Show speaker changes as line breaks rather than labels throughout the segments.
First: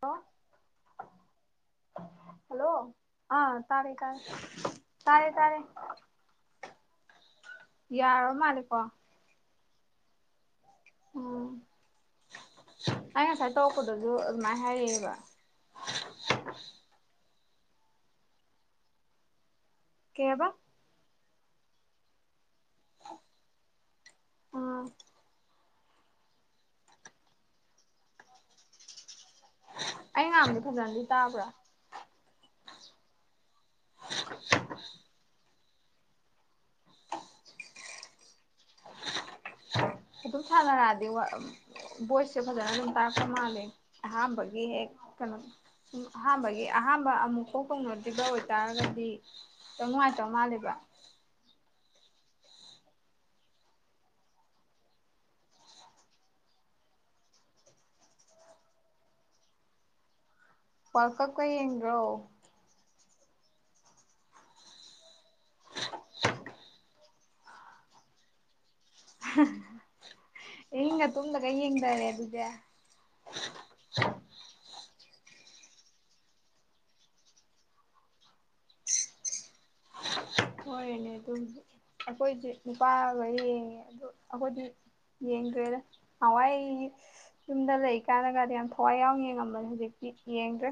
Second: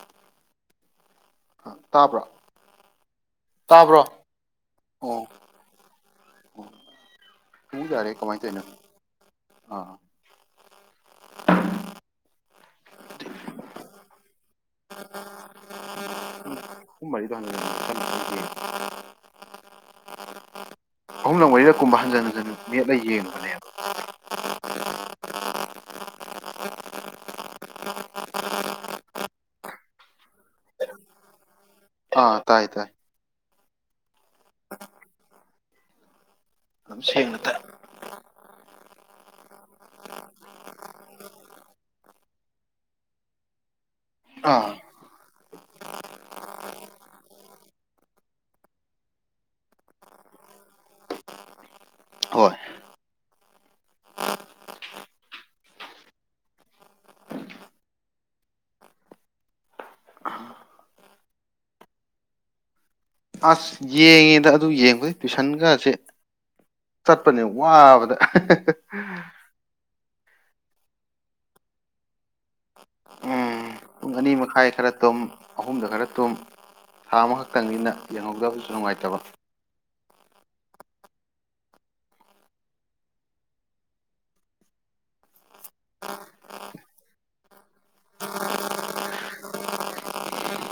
Hello
ꯇꯥꯕ꯭ꯔꯥ ꯇꯥꯕ꯭ꯔꯣ
hello ꯑꯥ ꯇꯥꯔꯦ
ꯇꯥꯕ꯭ꯔꯣ
ꯇꯥꯔꯦ
ꯑꯣ
ꯇꯥꯔꯦ ꯇꯥꯔꯦ
ꯑꯣ ꯄꯨꯡ ꯌꯥꯔꯦ
ꯌꯥꯔꯣ
ꯀꯃꯥꯏꯅ ꯇꯧꯔꯤꯅꯣ
ꯃꯥꯂꯦꯀꯣ
ꯑꯥ
ꯎꯝ ꯑꯩ ꯉꯁꯥꯏ ꯇꯣꯛꯄꯗꯁꯨ ꯑꯗꯨꯃꯥꯏꯅ ꯍꯥꯏꯔꯛꯑꯦꯕ
ꯎꯍ
ꯀꯦꯕ
ꯑꯍꯨꯝꯂꯛ ꯋꯥꯔꯤꯔꯛ ꯀꯨꯝꯕ ꯍꯟꯖꯤꯟ ꯍꯟꯖꯤꯟ ꯅꯦꯠꯂ ꯌꯦꯡꯕꯅꯦꯕ
ꯎꯝ ꯑꯩ ꯉꯥꯡꯕꯗꯤ ꯐꯖꯅꯗꯤ ꯇꯥꯕ꯭ꯔꯥ
ꯑꯥ ꯇꯥꯏ ꯇꯥꯏ ꯁꯅꯠꯇ
ꯑꯗꯨꯝ ꯁꯥꯟꯅꯔꯛꯑꯗꯤ ꯚꯣꯏꯁꯁꯦ ꯐꯖꯅ ꯑꯗꯨꯝ ꯇꯥꯔꯛꯄ ꯃꯥꯜꯂꯦ ꯍꯥꯥ ꯒꯤ
ꯑꯥ
ꯍꯦ ꯀꯩꯅꯣ ꯁꯨꯝ ꯑꯍꯥꯝꯕꯒꯤ ꯑꯍꯥꯝꯕ ꯑꯃꯨꯛ ꯀꯣꯛ ꯀꯣꯡꯅꯣꯗ꯭ꯕ ꯑꯣꯏꯇꯥꯔꯒꯗꯤ ꯈꯤꯇꯪ ꯅꯨꯡꯉꯥꯏꯇꯧ ꯃꯥꯜꯂꯦꯕ
ꯍꯣꯏ
ꯄꯀ ꯀꯣꯏ ꯌꯦ꯭ꯔꯣ
ꯑꯁ ꯌꯦꯡꯉꯦꯗ ꯑꯗꯨ ꯌꯦꯡꯕꯩ ꯇꯨꯏꯁꯟꯒꯁꯦ ꯆꯠꯄꯅꯦ ꯋꯥꯕꯗ
[unintelligible] ꯏꯪꯒ ꯇꯨꯝꯝꯗꯒ ꯌꯦꯡꯗꯔꯦ ꯑꯗꯨꯗꯤ
ꯑꯔꯤ ꯃꯈꯥꯏ ꯈꯔ ꯇꯨꯝ ꯑꯍꯨꯝꯗ ꯈꯔ ꯇꯨꯝ ꯊꯥ ꯑꯃꯈꯛꯇꯪꯅꯤꯅ ꯌꯦꯡꯍꯧꯗꯕꯁꯨ ꯅꯨꯡꯉꯥꯏꯇꯕ
ꯍꯣꯏꯔꯦꯅꯦ ꯑꯗꯨꯝꯗꯤ ꯑꯩꯈꯣꯏꯗꯤ ꯅꯨꯄꯥꯒ ꯌꯦꯡꯉꯦ ꯑꯗꯨꯗ ꯑꯩꯈꯣꯏꯗꯤ ꯌꯦꯡꯗ꯭ꯔꯦꯗ ꯅꯥꯟꯋꯥꯏ ꯌꯨꯝꯗ ꯂꯩ ꯀꯥꯟꯗ ꯀꯥꯟꯗ ꯌꯥꯝ ꯊꯋꯥꯏ ꯌꯥꯎꯅ ꯌꯦꯡꯉꯝꯕꯅꯦ ꯍꯧꯖꯤꯛꯇꯤ ꯌꯦꯡꯗ꯭ꯔꯦ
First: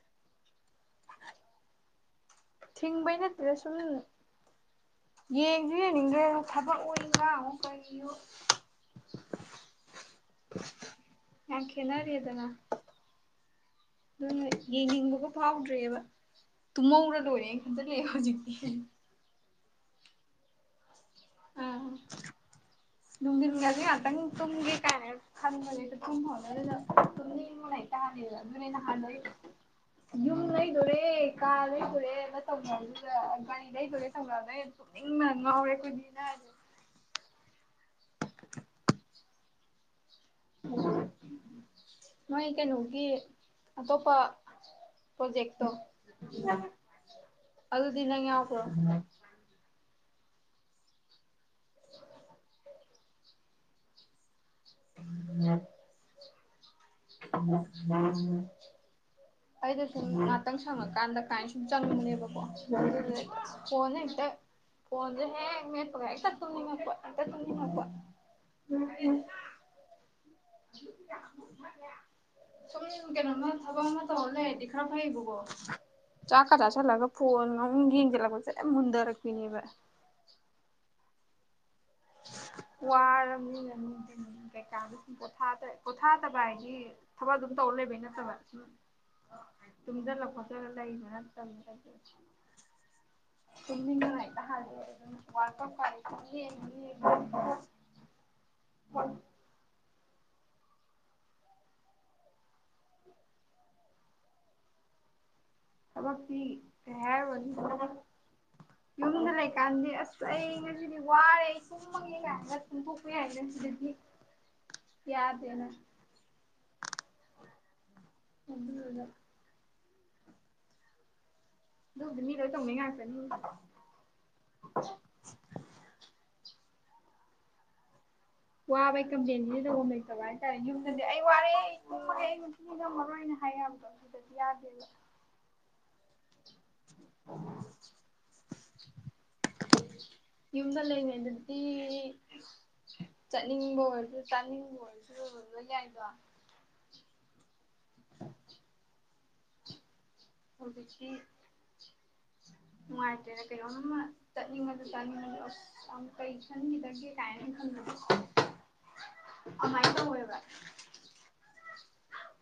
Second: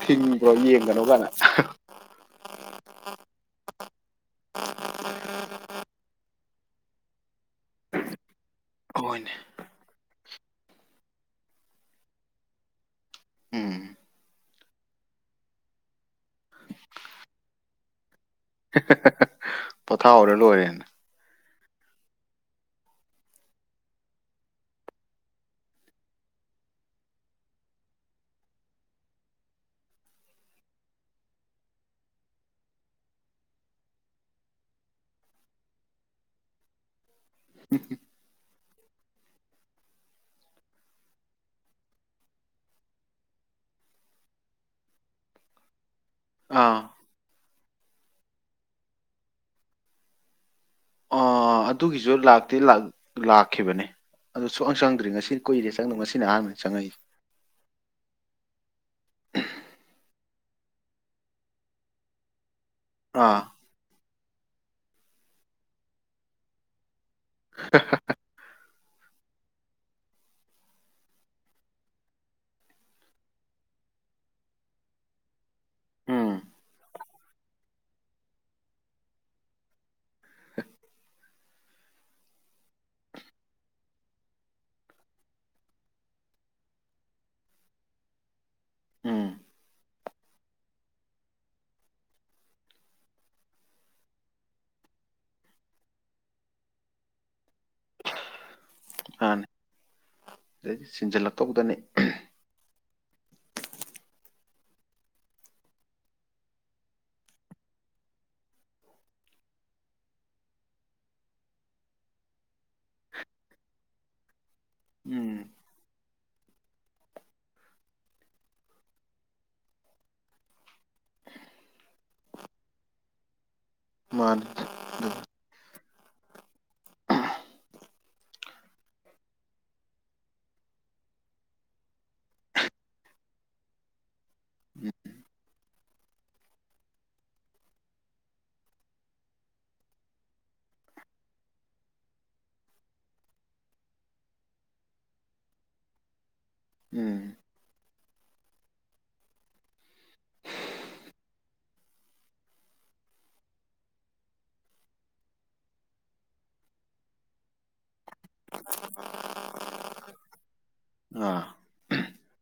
ꯊꯤꯡꯕ꯭ꯔꯣ ꯌꯦꯡꯒꯅꯨ ꯀꯥꯏꯅ
ꯊꯤꯡꯕꯩ ꯅꯠꯇꯗ ꯁꯨꯝ ꯌꯦꯡꯁꯨ ꯌꯦꯡꯅꯤꯡꯗ꯭ꯔꯦ ꯊꯕꯛ ꯑꯣꯏꯅꯤꯡꯕ ꯑꯃꯨꯛ ꯀꯔꯤ
ꯍꯣꯏꯅꯦ
ꯌꯥꯝ ꯈꯦꯅꯔꯦꯗꯅ
ꯎꯝ
ꯑꯗꯨꯅ ꯌꯦꯡꯅꯤꯡꯕꯒ ꯐꯥꯎꯗ꯭ꯔꯦꯕ ꯇꯨꯝꯍꯧꯔ ꯂꯣꯏꯔꯦ ꯈꯟꯖꯤꯜꯂꯛꯑꯦ ꯍꯧꯖꯤꯛꯇꯤ
ꯄꯣꯊꯥ ꯑꯣꯔꯂꯣ ꯑꯣꯏꯔꯦꯟ
ꯑꯝ ꯅꯨꯡꯊꯤꯟꯒꯁꯤ ꯉꯍꯥꯛꯇꯪ ꯇꯨꯝꯒꯦ ꯀꯥꯏꯅ ꯈꯟꯕꯅꯦꯦ ꯇꯨꯝꯍꯣꯗꯅ ꯇꯨꯝꯅꯤꯡꯕꯅ ꯍꯇꯥ ꯍꯦꯗ ꯑꯗꯨꯅꯩꯅ ꯍꯥꯟꯅꯩ ꯌꯨꯝ ꯂꯩꯗꯣꯔꯦ ꯀꯥ ꯂꯩꯗꯣꯔꯦ ꯑꯃꯅ ꯇꯧꯈꯗ ꯒꯥꯔꯤ ꯂꯩꯗꯣꯔꯦ ꯇꯧꯈ꯭ꯔꯗ ꯑ ꯇꯨꯝꯅꯤꯡ ꯉꯥꯎꯔꯦ ꯑꯩꯈꯣꯏꯗꯤ [unintelligible] ꯃꯣꯏ ꯀꯩꯅꯣꯒꯤ ꯑꯇꯣꯞꯄ ꯄ꯭ꯔꯣꯖꯦꯛꯇꯣ
ꯑꯥ
ꯑꯗꯨ ꯑꯗꯨꯗꯤꯅꯉꯎꯄꯣ
ꯑ ꯑꯗꯨꯒꯤꯁꯨ ꯂꯥꯛꯇꯤ ꯂꯥꯛꯈꯤꯕꯅꯦ ꯑꯗꯨ ꯁꯨꯡꯍꯪ ꯆꯪꯗ꯭ꯔꯔꯤ ꯉꯁꯤ ꯀꯨꯏꯔꯦ ꯆꯪꯗꯧ ꯉꯁꯤ ꯑꯍꯥꯟꯕꯅꯤ ꯆꯪꯉꯛꯏꯁꯦ
ꯗ ꯈꯤꯇꯪ ꯁꯪꯉꯀꯥꯟꯗ ꯀꯃꯥꯏꯅ ꯁꯨꯝ ꯆꯪꯉꯨꯅꯦꯕꯀꯣ
ꯑꯥ
ꯐꯅꯤ ꯏꯇ ꯐꯟ꯭ꯔꯦ ꯍꯦ ꯃꯦꯒ ꯊꯨꯝꯉ
[unintelligible]
ꯁꯨꯝ ꯀꯩꯅꯣꯃ ꯊꯕꯛ ꯑꯃ ꯇꯧꯍꯜꯂꯦꯗꯤ ꯈꯔ ꯐꯩꯌꯦꯕꯀꯣ
ꯎꯝ
ꯆꯥ ꯈꯗꯥ ꯆꯂꯒ ꯐꯣꯟ ꯉ ꯌꯦꯡꯁꯤꯠꯂꯛꯄꯁꯦ ꯃꯨꯟꯗꯔꯛꯄꯤꯅꯦꯕ
[unintelligible]
ꯋꯥꯔꯃꯤꯔ ꯀꯩꯀꯥꯗ ꯁꯨꯝ ꯄꯣ ꯄꯣꯊꯥꯗꯕ ꯍꯥꯏꯗꯤ ꯊꯕꯛ ꯑꯗꯨꯝ ꯇꯧꯔ ꯂꯩꯕꯩ ꯅꯠꯇꯕ ꯁꯨꯝ
ꯎꯝ
[unintelligible]
ꯁꯤꯗꯩꯗꯤ ꯁꯤꯟꯖꯜꯂꯛꯇꯧꯗꯅꯤ
ꯊꯕꯛꯇꯤ ꯀꯩ ꯍꯥꯏꯔꯨꯔꯅꯤ ꯌꯨꯝꯗ ꯂꯩꯀꯥꯟꯗꯤ ꯑꯁ ꯑꯩ ꯉꯁꯤꯗꯤ ꯋꯥꯔꯦ ꯑꯩ ꯁꯨꯝꯃꯒꯦ ꯀꯥꯏ ꯍꯥꯏꯒꯨꯝꯗꯣꯛꯄꯦ ꯍꯥꯏꯅ ꯁꯤꯗꯗꯤ
ꯎꯝ
ꯌꯥꯗꯦꯅ ꯑꯗꯨꯗꯨꯒ ꯗꯨ ꯃꯤ ꯂꯩ ꯊꯧꯅꯩ ꯉꯥꯛꯇꯥꯅꯤ
ꯃꯅꯦ
ꯋꯥꯕ ꯑꯩ ꯀꯝꯄ꯭ꯂꯦꯟꯅꯤꯗꯤ ꯇ ꯂꯩꯇꯕ ꯍꯥꯏꯇꯥꯔꯦ ꯌꯨꯝꯗꯗꯤ ꯑꯩ ꯋꯥꯔꯦ ꯍꯌꯦꯤ ꯉꯝ ꯃꯔꯣꯏꯅ ꯍꯥꯏꯕꯗꯗꯤ ꯌꯥꯗꯦꯕ ꯌꯨꯝꯗ ꯂꯩꯉꯩ ꯑꯗꯨꯗꯤ ꯆꯠꯅꯤꯡꯕ ꯑꯣꯏꯔꯁꯨ ꯆꯥꯅꯤꯡꯕ ꯑꯣꯏꯔꯁꯨꯕ ꯌꯥꯏꯗꯣ
ꯎꯝ
[unintelligible] ꯍꯧ ꯅꯨꯡꯉꯥꯏꯇꯦꯅ ꯀꯩꯅꯣ ꯑ ꯆꯠꯅꯤꯡꯕꯗꯨ ꯆꯠꯅꯤꯡ ꯀꯩ ꯈꯟꯈꯤꯗꯒꯦ ꯀꯥꯏꯅ ꯈꯟ ꯑꯃꯥꯏ ꯇ ꯑꯣꯏꯦꯕ
ꯑ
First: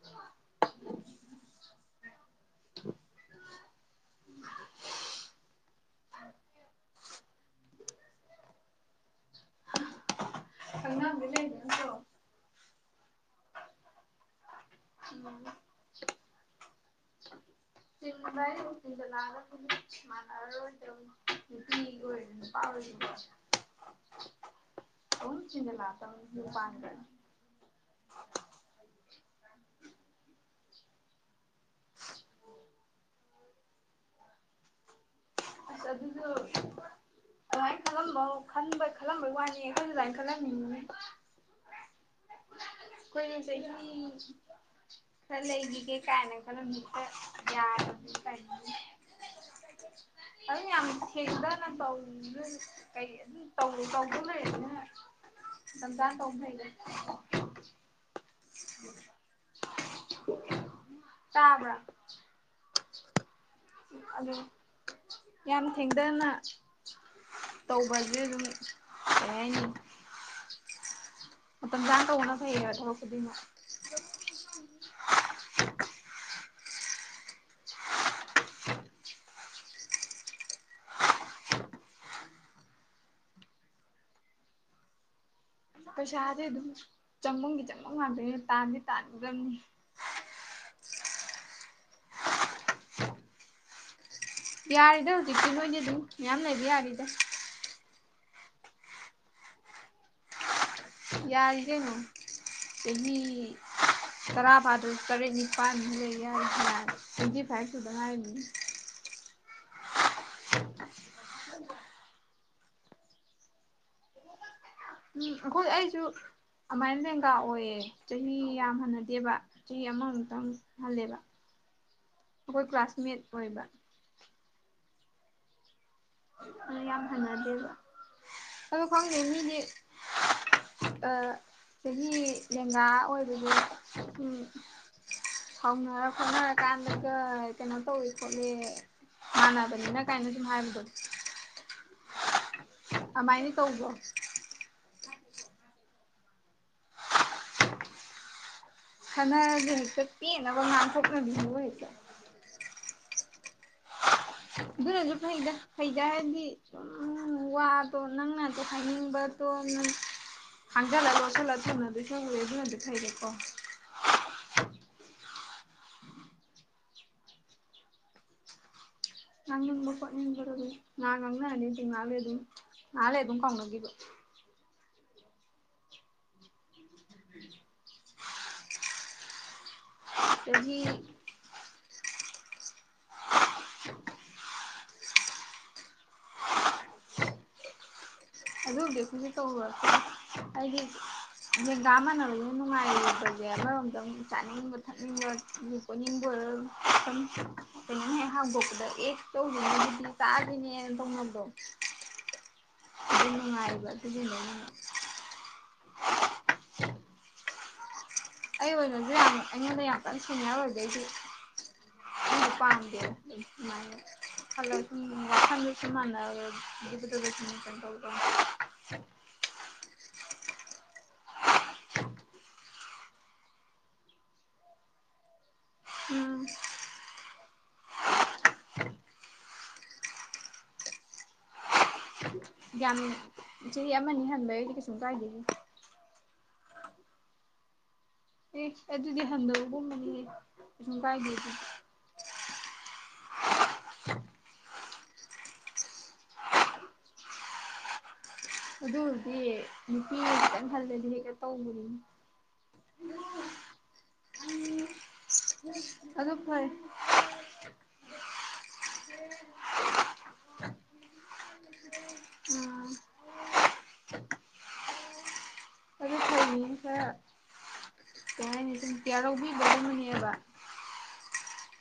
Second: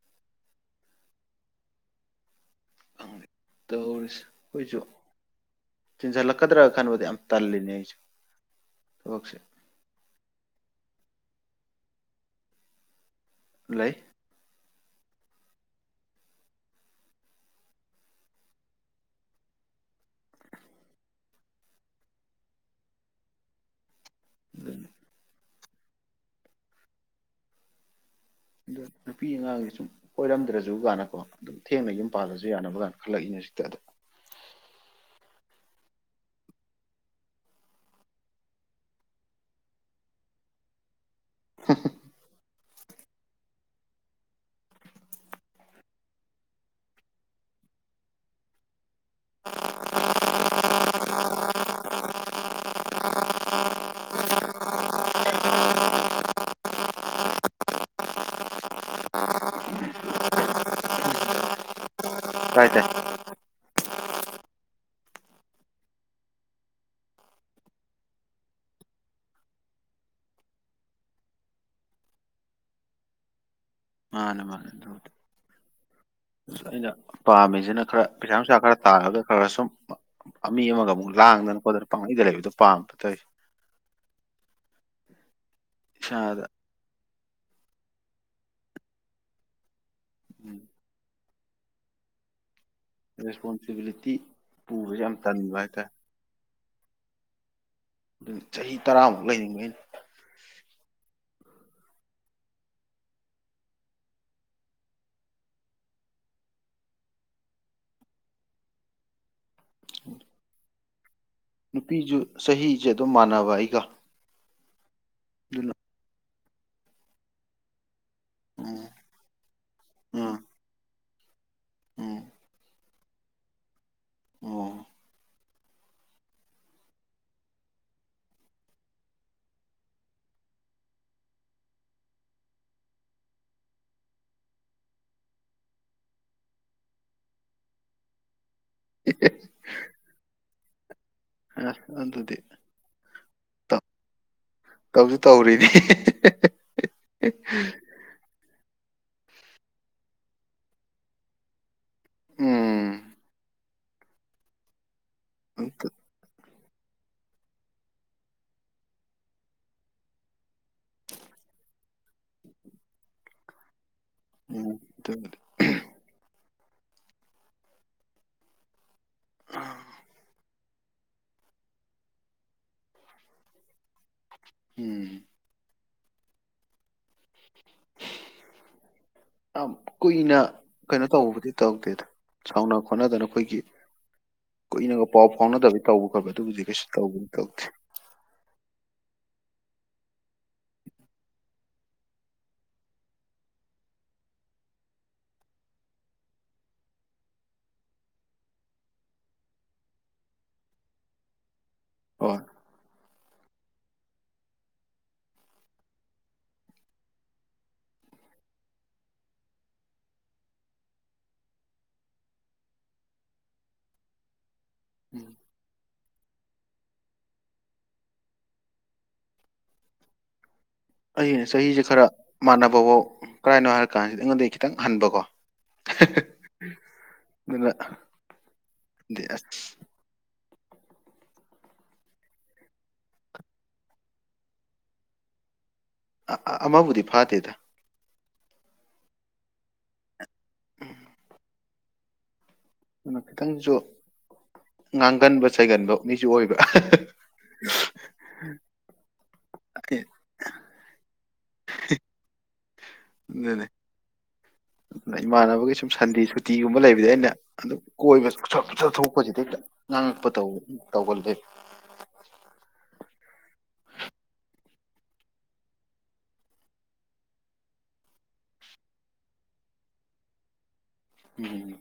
[unintelligible]
ꯇꯧꯔꯁꯤ ꯑꯈꯣꯏꯁꯨ ꯇꯤꯟꯖꯥꯂꯛꯀꯗ꯭ꯔꯥꯒ ꯈꯥꯟꯕꯨꯗꯤ ꯌꯥꯝ ꯇꯜꯜꯂꯤꯅꯦ ꯑꯩꯁꯨ ꯊꯁꯦ
ꯀꯉꯝꯂ ꯅꯁꯨ
ꯂꯩ
[unintelligible]
[unintelligible]
ꯂꯥꯛ ꯄꯥꯟꯒ
ꯑꯗ ꯅꯨꯄꯤ ꯑꯉꯥꯡꯒꯤ ꯁꯨꯝ ꯀꯣꯏꯔꯝꯗ꯭ꯔꯁꯨ ꯀꯥꯟꯅꯀꯣ ꯑꯗꯨꯝ ꯊꯦꯡꯅ ꯌꯨꯝ ꯄꯥꯗꯁꯨ ꯌꯥꯅꯕ ꯀꯥꯟꯗ ꯈꯜꯂꯛꯏꯅꯦ ꯁꯤ [unintelligible]
ꯑꯁ ꯑꯗꯨꯁꯨ ꯑꯗꯨꯃꯥꯏ ꯈꯜꯂꯝꯕꯟꯕ ꯈꯜꯂꯝꯕꯩ ꯋꯥꯅꯤ ꯑꯩꯈꯣꯏꯁꯨ ꯑꯗꯨꯃꯅ ꯈꯜꯂꯝꯅꯤꯡꯉꯤꯅꯦ
[unintelligible]
[unintelligible] ꯑꯗꯨ ꯌꯥꯝ ꯊꯦꯡꯊꯅ ꯇꯧ ꯇꯧꯗ ꯂꯩ ꯑꯗꯨꯅꯖꯥ ꯇꯧꯊꯩ ꯇꯥꯕ꯭ꯔꯥ
ꯇꯥꯏ ꯇꯥꯏ
ꯑꯗꯨ ꯌꯥꯝ ꯊꯦꯡꯊꯅ ꯇꯧꯕꯁꯦ ꯑꯗꯨꯝ ꯀꯩ ꯍꯥꯏꯅꯤ ꯃꯇꯝ ꯃꯇꯝꯪ ꯌꯥ ꯇꯧꯅꯁꯌꯦ ꯑ ꯊꯔ ꯈꯨꯗꯤꯅ
ꯃꯥꯅꯦ ꯃꯥꯅꯦ ꯑꯗꯨ ꯑꯁ ꯑꯩꯅ ꯄꯥꯝꯃꯤꯁꯤꯅ ꯈꯔ ꯄꯩꯁꯥ ꯅꯨꯡꯁꯥ ꯈꯔ ꯇꯥꯔꯒ ꯈꯔ ꯁꯨꯝ ꯃꯤ ꯑꯃꯒ ꯑꯃꯨꯛ ꯂꯥꯡꯗꯅ ꯈꯣꯠꯇꯅ ꯄꯥꯡꯂꯤꯩꯗ ꯂꯩꯕꯗꯨꯣ ꯄꯥꯝꯕ ꯇꯧꯏ
ꯄꯩꯁꯗꯤꯦ
ꯏꯁꯥꯗ
ꯑꯗꯨꯝ ꯆꯃꯝꯗꯤ ꯆꯪꯃꯝ ꯉꯥꯛꯇꯣꯏꯅꯦ ꯇꯥꯟꯗꯤ ꯇꯥꯟꯒꯗꯕꯅꯤ
ꯎꯝ ꯔꯦꯁꯄꯣꯟꯁꯤꯕꯂꯤꯇꯤ
ꯕꯤꯔꯔꯤꯗꯖꯤꯛꯇ ꯍꯗꯦ ꯑꯗꯨꯨ ꯌꯥꯝꯌꯥꯝ ꯂꯩꯕꯤꯍꯔꯤ ꯗ
ꯑꯗꯨ ꯆꯍꯤ ꯇꯔꯥꯃꯨꯛ ꯂꯩꯅꯤꯡꯉ ꯑꯩꯅ
ꯌꯥꯔꯤ ꯀꯩꯅꯣ ꯆꯍꯤꯦ ꯇꯔꯥ ꯐꯥꯗ ꯇꯔꯦꯠ ꯅꯤꯄꯥꯜ ꯂꯩ ꯌꯥꯔꯤꯁꯦ ꯌꯥ ꯇ꯭ꯋꯦꯟꯇꯤ ꯐꯥꯏꯚꯁꯨꯨ ꯑꯗꯨꯉꯥꯏꯅꯦ [unintelligible]
ꯅꯨꯄꯤꯁꯨ ꯆꯍꯤꯁꯦ ꯑꯗꯨꯝ ꯃꯥꯟꯅꯕ ꯑꯩꯒ
ꯎꯝ ꯑꯩꯈꯣꯏ
ꯑꯗꯨꯅ
ꯑꯩꯁꯨ ꯑꯗꯨꯃꯥꯏꯅ ꯂꯦꯡꯒꯥ ꯑꯣꯏꯌꯦ ꯆꯍꯤ ꯌꯥꯝ
ꯎꯝ
ꯍꯟꯅꯗꯦꯕ ꯆꯍꯤ
ꯎꯝ
ꯑꯃꯃꯨꯛꯇꯪ ꯍꯜꯂꯦꯕ
ꯎꯝ
ꯑꯩꯈꯣꯏ ꯀ꯭ꯂꯥꯁꯃꯦꯠ ꯑꯣꯏꯕ
ꯑꯣ
ꯑꯗ ꯌꯥꯝ ꯍꯅꯗꯦꯕ ꯑꯗꯣ ꯈꯪꯗꯦ ꯃꯤꯗꯤ ꯆꯍꯤ ꯂꯦꯡꯒꯥ ꯑꯣꯏꯕꯁ ꯁꯥꯎꯅꯔ ꯈꯣꯠꯅꯔꯀꯥꯟꯗꯒ ꯀꯩꯅꯣ ꯇꯧꯋꯦ ꯈꯣꯠꯂꯤ ꯃꯥꯟꯅꯕꯅꯤꯅ ꯀꯥꯏꯅ ꯑꯗꯨꯝ ꯍꯥꯏꯕꯗꯣ
ꯑꯁ ꯑꯗꯨꯗꯤ
ꯑꯗꯨꯃꯥꯏꯅ
ꯇꯧ
ꯇꯧꯕ꯭ꯔꯣ
ꯇꯧꯁꯨ ꯇꯧꯔꯤꯗꯤ
ꯍꯅ ꯍꯥꯏꯛꯇ ꯄꯤꯅ ꯃꯥꯁꯅ ꯍꯥꯏꯆ
ꯎꯝ
ꯑꯗꯨꯅꯁꯨ ꯐꯩꯗ
ꯑꯝꯇ
ꯐꯩꯗ ꯍꯥꯏꯔꯗꯤ ꯑꯗꯨꯝ ꯋꯥꯗꯣ ꯅꯪꯅ ꯍꯥꯏꯅꯤꯡꯕꯗꯣ ꯅꯪ ꯍꯥꯡꯖꯜꯂ ꯋꯥꯁꯜꯂꯛꯇꯅ ꯑꯗꯨꯁꯨ ꯍꯧꯋꯦ ꯑꯗꯨꯅꯗꯤ ꯐꯩꯔꯀꯣ
ꯎꯝ ꯑꯗꯨꯕꯨꯗꯤ
ꯅꯪ ꯏ ꯉꯉꯪ ꯑꯇ ꯅꯅꯥ ꯅꯅꯥ ꯑꯦ ꯑꯗꯨ ꯀꯣꯉ ꯀꯕ
ꯎꯝ ꯌꯥꯝ ꯀꯨꯏꯅ
ꯑꯗꯒꯤ
ꯀꯩꯅꯣ ꯇꯧꯕꯕꯨꯗꯤ ꯇꯧꯗꯦꯗ ꯆꯥꯎꯥꯎꯅ ꯍꯣꯠꯅꯗꯅ ꯑꯩꯈꯣꯏꯒꯤ ꯀꯨꯏꯅ ꯄꯥꯎ ꯐꯥꯎꯅꯗꯕꯩ ꯇꯧꯕ ꯈꯣꯕ ꯑꯗꯨꯕꯨꯗꯤ ꯀꯩꯁꯨ ꯇꯧꯕꯒꯅꯤ ꯇꯧꯗꯦ
ꯑꯗꯨꯕꯨꯗꯤ ꯑꯩꯈꯣꯏꯁꯦ ꯇꯧꯔ ꯍꯥꯏꯗꯤ ꯦꯟꯒꯥ ꯃꯥꯟꯅꯅꯕꯒ ꯅꯨꯡꯉꯥꯏꯕꯁꯦ ꯑꯃꯔꯣꯝꯗꯪ ꯆꯥꯅꯤꯡꯕ ꯊꯛꯅꯤꯡꯕ ꯀꯣꯅꯤꯡꯕ ꯑꯣꯏꯔ ꯀꯩꯅꯣꯝ ꯍꯦꯛ ꯍꯥꯡꯗꯣꯛꯄꯗ ꯑꯦ ꯇꯧꯗ꯭ꯉꯩꯒꯤꯗꯤ ꯆꯥꯗꯣꯏꯅꯦꯅ ꯊꯧꯅꯕꯗꯣ
ꯍ
ꯑꯗꯨ ꯃꯅꯨꯡꯉꯥꯏꯔꯕ ꯑꯗꯨꯗꯤ ꯂꯩꯉ [unintelligible] ꯑꯩ ꯑꯣꯏꯅꯁꯨ ꯌꯥꯝ ꯑꯩꯉꯣꯟꯗ ꯌꯥꯝ ꯀꯟꯅ ꯁꯤꯅꯤꯌꯔ ꯑꯣꯏꯗꯩꯁꯨ ꯁꯤ ꯄꯥꯝꯗꯦꯕ
ꯎꯝ
ꯁꯃꯥꯏꯅ ꯊꯜ ꯊꯪ [unintelligible] [unintelligible] [unintelligible]
ꯑꯩꯅ ꯆꯍꯤꯁꯦ ꯈꯔ ꯃꯥꯟꯅꯕꯐꯥꯎ ꯀꯔꯥꯏꯅꯣ ꯍꯥꯏꯔ ꯀꯥꯟꯁꯤꯗ ꯑꯩꯉꯣꯟꯗ ꯈꯤꯇꯪ ꯍꯟꯕꯀꯣ
ꯎꯝ
ꯑꯗꯨꯅꯗꯤ ꯑꯁ
ꯌꯥꯝꯃꯤ ꯆꯍꯤ ꯑꯃꯅꯤ ꯍꯟꯕ ꯑꯩꯗꯤ ꯀꯩꯁꯨꯝ ꯀꯥꯏꯗꯦꯒꯦ
ꯑꯃꯕꯨꯗꯤ ꯐꯥꯗꯦꯗ
ꯑꯦ ꯑꯗꯨꯗꯤ ꯍꯟꯊꯕꯒꯨꯝꯕꯅꯤꯦꯨꯝ ꯀꯥꯏꯗ
ꯑꯗꯨꯅ ꯈꯤꯇꯪꯁꯨ ꯉꯥꯡꯒꯟꯕ ꯁꯩꯒꯟꯕ ꯃꯤꯁꯨ ꯑꯣꯏꯕ ꯑꯍꯍꯍ
ꯑꯗꯨ ꯍꯧꯗꯤ ꯅꯨꯄꯤꯈꯜꯗꯗꯤ ꯍꯦꯛ ꯇꯧ
ꯑꯗꯨꯅꯦ ꯑꯗꯨꯅ ꯏꯃꯥꯟꯅꯕꯒꯤ ꯁꯨꯝ ꯁꯟꯗꯦ
ꯑꯗꯨ ꯐꯩ
ꯁꯨꯇꯤꯒꯨꯝꯕ ꯂꯩꯕꯗꯤ ꯑꯩꯅ ꯑꯗꯨꯝ ꯀꯣꯏꯕ ꯆ ꯊꯣꯛꯄꯁꯤ ꯍꯦꯛꯇ ꯉꯥꯡꯉꯛꯄ ꯇꯧꯒꯜꯂꯦꯕ
ꯎꯝ ꯑꯗꯨ ꯐ ꯈꯔ ꯀꯩ ꯍꯥꯏꯅꯤ ꯑꯗꯨꯝ ꯀꯤꯌꯥꯔꯧꯕꯤꯕꯕꯅꯦꯕ
ꯎꯝ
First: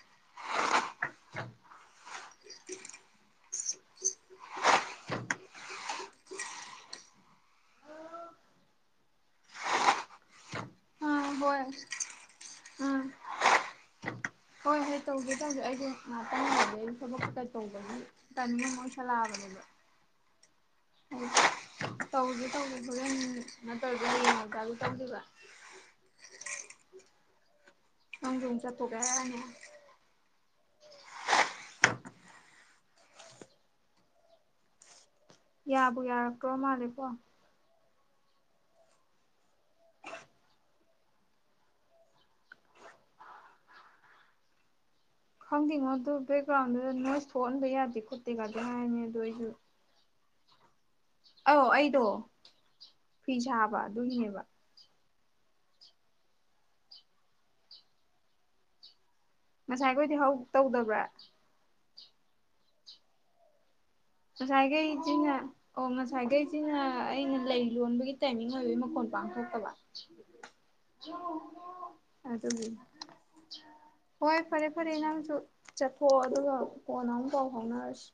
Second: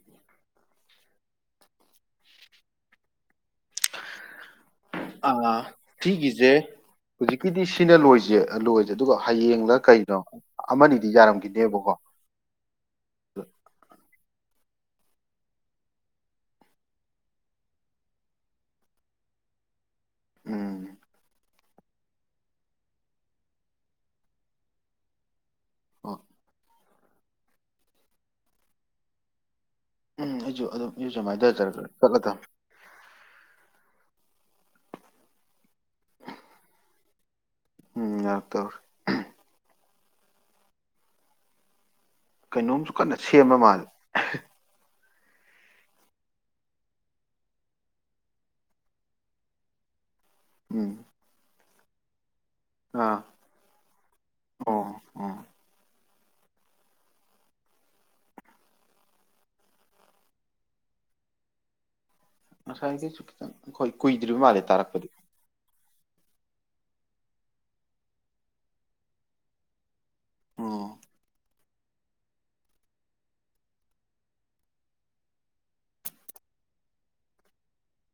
ꯑ ꯁꯤꯒꯤꯁꯦ ꯍꯧꯖꯤꯛꯀꯤꯗꯤ ꯁꯤꯅ ꯂꯣꯏꯁꯦ ꯂꯣꯏꯁꯦ ꯑꯗꯨꯒ ꯍꯌꯦꯡꯂꯅ ꯀꯩꯅꯣ ꯑꯃꯅꯤ ꯤ
ꯑꯥ ꯍꯣꯏ
ꯌꯥꯔꯝꯈꯤꯗꯦꯕꯀꯣ
ꯎꯝ ꯍꯣꯏ ꯍꯣꯏ ꯇꯧꯖꯦ ꯇꯧꯁꯦ ꯑꯩꯁꯦ ꯉꯥꯏꯍꯥꯛꯇꯪ ꯉꯒ ꯑꯩ ꯊꯕꯛꯛꯇ ꯇꯧꯕꯒꯤ ꯇꯅꯤꯡꯝ ꯑꯣꯏꯁꯜꯂꯛꯑꯕꯅꯦꯕ
ꯎꯝ
ꯇꯧꯁꯦ ꯇꯧꯁꯦ ꯐꯖꯦꯟ ꯅꯠꯇ꯭ꯔꯗ ꯌꯦꯡꯉꯀ ꯑꯗꯨ ꯇꯧꯗꯕ
ꯑꯣ
ꯍꯪ ꯆ ꯇꯣꯒꯅꯤ
ꯎꯝ ꯑꯩꯁꯨꯨ ꯑꯗꯨꯝ ꯑꯩꯁꯨꯃꯥꯏꯅꯖꯔ ꯆꯠꯂ ꯊꯝ
ꯌꯥꯕꯨ ꯌꯥꯔꯛꯇ꯭ꯔꯣ ꯃꯥꯜꯂꯦꯀꯣ
ꯎꯝ ꯌꯥ ꯇ ꯀꯩꯅꯣꯝꯁꯨ ꯀꯟꯅ ꯁꯦꯝꯕ ꯃꯥꯜꯂꯦ
ꯈꯪꯗꯦꯉꯣ ꯑꯗꯨ ꯕꯦꯛꯒ꯭ꯔꯥꯎꯟꯗꯨꯗ ꯅꯣꯏꯁ ꯊꯣꯛꯍꯟꯕ ꯌꯥꯗꯦ ꯈꯣꯠꯇꯦ ꯒꯗꯤ ꯍꯥꯏꯕꯅꯤ ꯑꯗꯨ ꯑꯩꯁꯨ꯫
ꯎꯝ
ꯑꯧ ꯑꯩꯗꯣ
ꯑꯥ
ꯐꯤ ꯁꯥꯕ ꯑꯗꯨꯒꯤꯅꯦꯕ
ꯑꯣ ꯑꯣ
ꯉꯁꯥꯏꯈꯣꯏꯗꯤ ꯍꯧ ꯇꯧꯗꯕ꯭ꯔ
ꯉꯁꯥꯏꯒꯩꯁꯨ ꯈꯤꯇꯡ ꯍꯣꯏ ꯀꯨꯏꯗ꯭ꯔꯤꯕ ꯃꯥꯜꯂꯦ ꯇꯥꯔꯛꯄꯗꯤ
ꯉꯁꯥꯏꯈꯩꯁꯤꯅ ꯑꯣ ꯉꯁꯥꯏꯈꯩꯁꯤꯅ ꯑꯩꯅ ꯂꯩ ꯂꯣꯟꯕꯒꯤ ꯇꯥꯏꯃꯤꯡ ꯑꯣꯏꯕꯒꯤ ꯃꯈꯣꯟ ꯄꯥꯡꯊꯣꯛꯇꯕ
ꯎꯝ
ꯑꯗꯨꯒꯤ ꯍꯣꯏ ꯐꯔꯦ ꯐꯔꯦ ꯅꯪꯁꯨ ꯆꯠꯊꯣꯛꯑꯣ ꯑꯗꯨꯒ ꯀꯣꯟꯅ ꯑꯃꯨꯛ ꯄꯥꯎ ꯐꯥꯎꯅꯔꯁꯤ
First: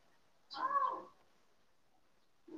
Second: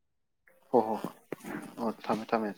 ꯑ
ꯍꯣ ꯍꯣ ꯍꯣꯏ ꯑꯣ ꯊꯝꯃꯦ ꯊꯝꯃꯦ